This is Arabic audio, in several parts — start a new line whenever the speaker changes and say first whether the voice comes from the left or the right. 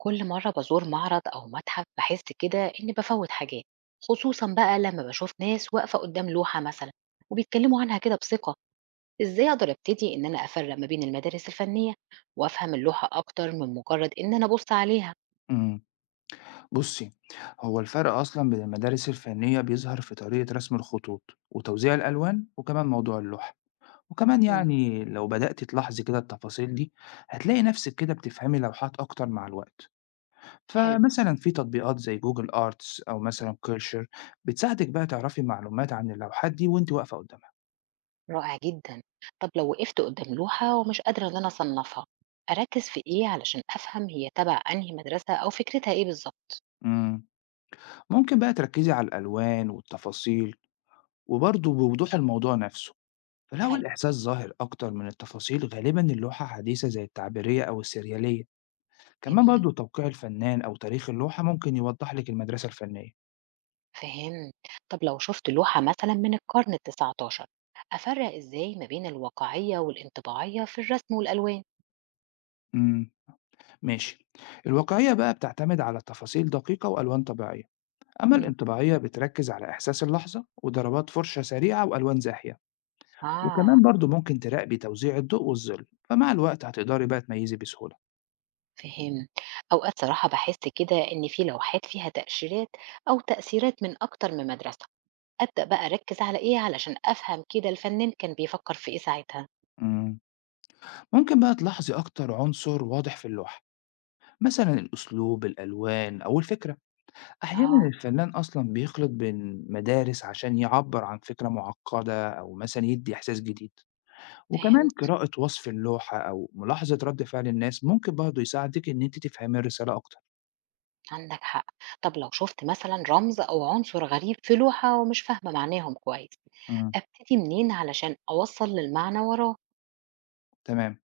right: كل مرة بزور معرض أو متحف بحس كده إني بفوت حاجات. خصوصا بقى لما بشوف ناس واقفة قدام لوحة مثلا وبيتكلموا عنها كده بثقة. إزاي أقدر أبتدي إن أنا أفرق ما بين المدارس الفنية وأفهم اللوحة أكتر من مجرد إن أنا أبص عليها؟
left: إمم. بُصّي، هو الفرق أصلًا بين المدارس الفنية بيظهر في طريقة رسم الخطوط وتوزيع الألوان وكمان موضوع اللوحة، وكمان
right: مم.
left: يعني لو بدأتِ تلاحظي كده التفاصيل دي، هتلاقي نَفْسِك كده بتفهمي لوحات أكتر مع الوقت.
right: حلو.
left: فمثلًا في تطبيقات زي Google Arts أو مثلًا Cursor بتساعدِك بقى تعرفي معلومات عن اللوحات دي وأنتِ واقفة قدّامها.
right: رائع جدا. طب لو وقفت قدام لوحة ومش قادرة إن أنا أصنفها، أركز في إيه علشان أفهم هي تبع أنهي مدرسة أو فكرتها إيه بالظبط؟
left: إمم. ممكن بقى تركّزي على الألوان والتفاصيل وبرضه بوضوح الموضوع نَفْسه. فلو
right: حلو.
left: الإحساس ظاهر أكتر من التفاصيل غالبا اللوحة حديثة زي التعبيرية أو السريالية. كمان
right: جميل.
left: برضو توقيع الفنان أو تاريخ اللوحة ممكن يوضح لك المدرسة الفنية.
right: فهمت. طب لو شفت لوحة مثلا من القرن 19، أفرق إزاي ما بين الواقعية والانطباعية في الرسم والألوان؟
left: امم ماشي. الواقعية بقى بتعتمد على تفاصيل دقيقة وألوان طبيعية، أما
right: مم.
left: الانطباعية بتركز على إحساس اللحظة وضربات فرشة سريعة وألوان زاحية.
right: آه.
left: وكمان برضو ممكن تراقبي توزيع الضوء والظل، فمع الوقت هتقدري بقى تميزي بسهولة.
right: فهمت. أوقات صراحة بحس كده إن في لوحات فيها تأشيرات أو تأثيرات من أكتر من مدرسة. أبدأ بقى أركز على إيه علشان أفهم كده الفنان كان بيفكر في إيه ساعتها؟
left: امم ممكن بقى تلاحظي أكتر عنصر واضح في اللوحة، مثلا الأسلوب الألوان أو الفكرة. أحيانا
right: آه.
left: الفنان أصلا بيخلط بين مدارس عشان يعبر عن فكرة معقدة أو مثلا يدي إحساس جديد. وكمان
right: فهمت.
left: قراءة وصف اللوحة أو ملاحظة رد فعل الناس ممكن برضه يساعدك إن أنت تفهمي الرسالة أكتر.
right: عندك حق. طب لو شفت مثلا رمز أو عنصر غريب في لوحة ومش فاهمة معناهم كويس،
left: مم.
right: أبتدي منين علشان أوصل للمعنى وراه؟
left: تمام.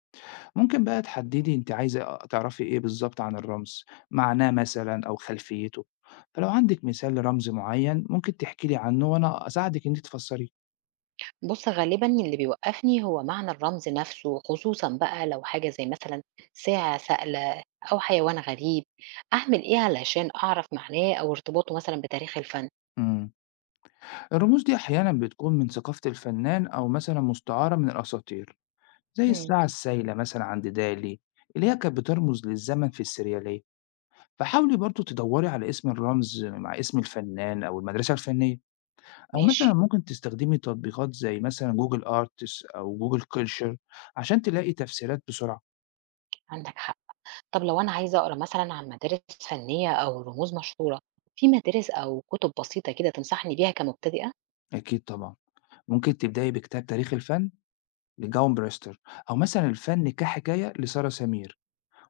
left: ممكن بقى تحددي أنت عايزة تعرفي إيه بالظبط عن الرمز، معناه مثلا أو خلفيته. فلو عندك مثال لرمز معين ممكن تحكي لي عنه وأنا أساعدك إن أنت تفسريه.
right: بُص، غالبًا اللي بيوقّفني هو معنى الرمز نَفْسه، خصوصًا بقى لو حاجة زي مثلًا ساعة سائلة أو حيوان غريب، أعمل إيه علشان أعرف معناه أو ارتباطه مثلًا بتاريخ الفن؟
left: مم. الرموز دي أحيانا بتكون من ثقافة الفنان أو مثلا مستعارة من الأساطير، زي
right: إمم.
left: الساعة السايلة مثلا عند دالي، اللي هي كانت بترمز للزمن في السريالية. فحاولي برضو تدوري على اسم الرمز مع اسم الفنان أو المدرسة الفنية، أو مثلا
right: ماشي.
left: ممكن تستخدمي تطبيقات زي مثلا جوجل آرتس أو جوجل كلشر عشان تلاقي تفسيرات بسرعة.
right: عندك حق. طب لو أنا عايزة أقرا مثلًا عن مدارس فنية أو رموز مشهورة، في مدارس أو كُتب بسيطة كده تنصحني بيها كمبتدئة؟
left: أكيد طبعا. ممكن تبدأي بكتاب تاريخ الفن لجاون بريستر، أو مثلا الفن كحكاية لسارة سمير،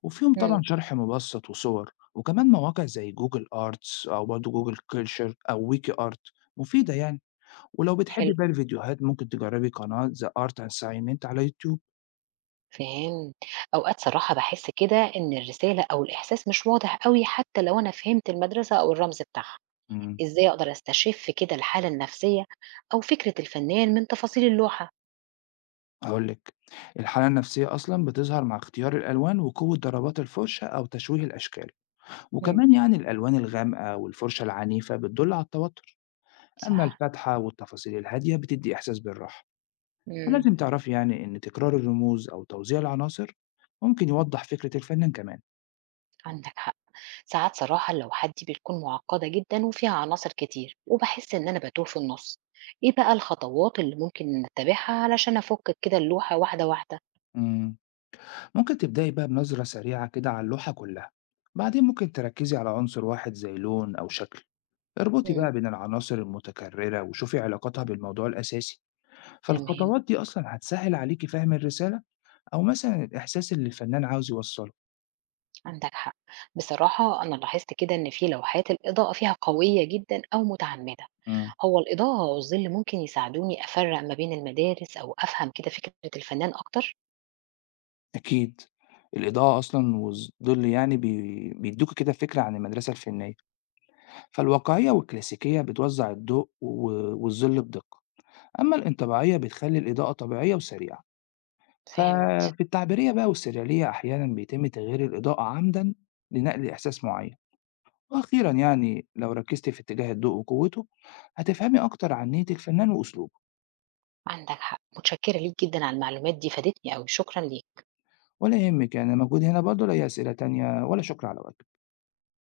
left: وفيهم
right: إمم.
left: طبعا شرح مبسط وصور. وكمان مواقع زي جوجل آرتس أو برضو جوجل كلشر أو ويكي آرت مفيدة يعني. ولو
right: حلو.
left: بتحبي بقى الفيديوهات ممكن تجربي قناة The Art Assignment على يوتيوب.
right: فهمت. أوقات صراحة باحس كده إن الرسالة أو الإحساس مش واضح أوي حتى لو أنا فهمت المدرسة أو الرمز بتاعها.
left: امم
right: إزاي أقدر أستشِف كده الحالة النفسية أو فكرة الفنان من تفاصيل اللوحة؟
left: هقول لك. الحالة النفسية أصلا بتظهر مع اختيار الألوان وقوة ضربات الفرشة أو تشويه الأشكال،
right: إمم،
left: وكمان يعني الألوان الغامقة والفرشة العنيفة بتدل على التوتر، أما
right: صح.
left: الفاتحة والتفاصيل الهادية بتدي إحساس بالراحة.
right: إمم،
left: فلازم تعرفي يعني إن تكرار الرموز أو توزيع العناصر ممكن يوضح فكرة الفنان كمان.
right: عندك حق. ساعات صراحة لوحاتي بتكون معقّدة جدًا وفيها عناصر كتير وباحس إن أنا باتوه في النُص. إيه بقى الخطوات اللي ممكن أتّبعها علشان أفُك كده اللوحة واحدة، واحدة؟
left: امم ممكن تبدأي بقى بنظرة سريعة كده على اللوحة كلها، بعدين ممكن تركزي على عنصر واحد زي لون أو شكل. اربطي
right: إمم.
left: بقى بين العناصر المتكررة وشوفي علاقتها بالموضوع الأساسي.
right: تمام،
left: فالخطوات دي أصلا هتسهل عليكي فهم الرسالة، أو مثلا الإحساس اللي الفنان عاوز يوصله.
right: عندك حق. بصراحة أنا لاحظت كده إن في لوحات الإضاءة فيها قوية جدًا أو متعمِّدة.
left: مم.
right: هو الإضاءة أو الظِل ممكن يساعدوني أفرّق ما بين المدارس أو أفهم كده فكرة الفنان أكتر؟
left: أكيد. الإضاءة أصلا والظل يعني بيدوك كده فكرة عن المدرسة الفنية. فالواقعية والكلاسيكية بتوزع الضوء والظل بدقة، أما الانطباعية بتخلي الإضاءة طبيعية وسريعة.
right: فهمت،
left: ففي التعبيرية بقى والسريالية أحيانا بيتم تغيير الإضاءة عمدا لنقل إحساس معين. وأخيرا يعني لو ركزتي في اتجاه الضوء وقوته هتفهمي أكتر عن نية الفنان وأسلوبه.
right: عندك حق، متشكرة ليك جدًا على المعلومات دي، فادتني أوي، شكرًا ليك.
left: ولا يهمك يعني، مجهودي هنا. برضه لا هي أسئلة تانية ولا شكر على وجهك.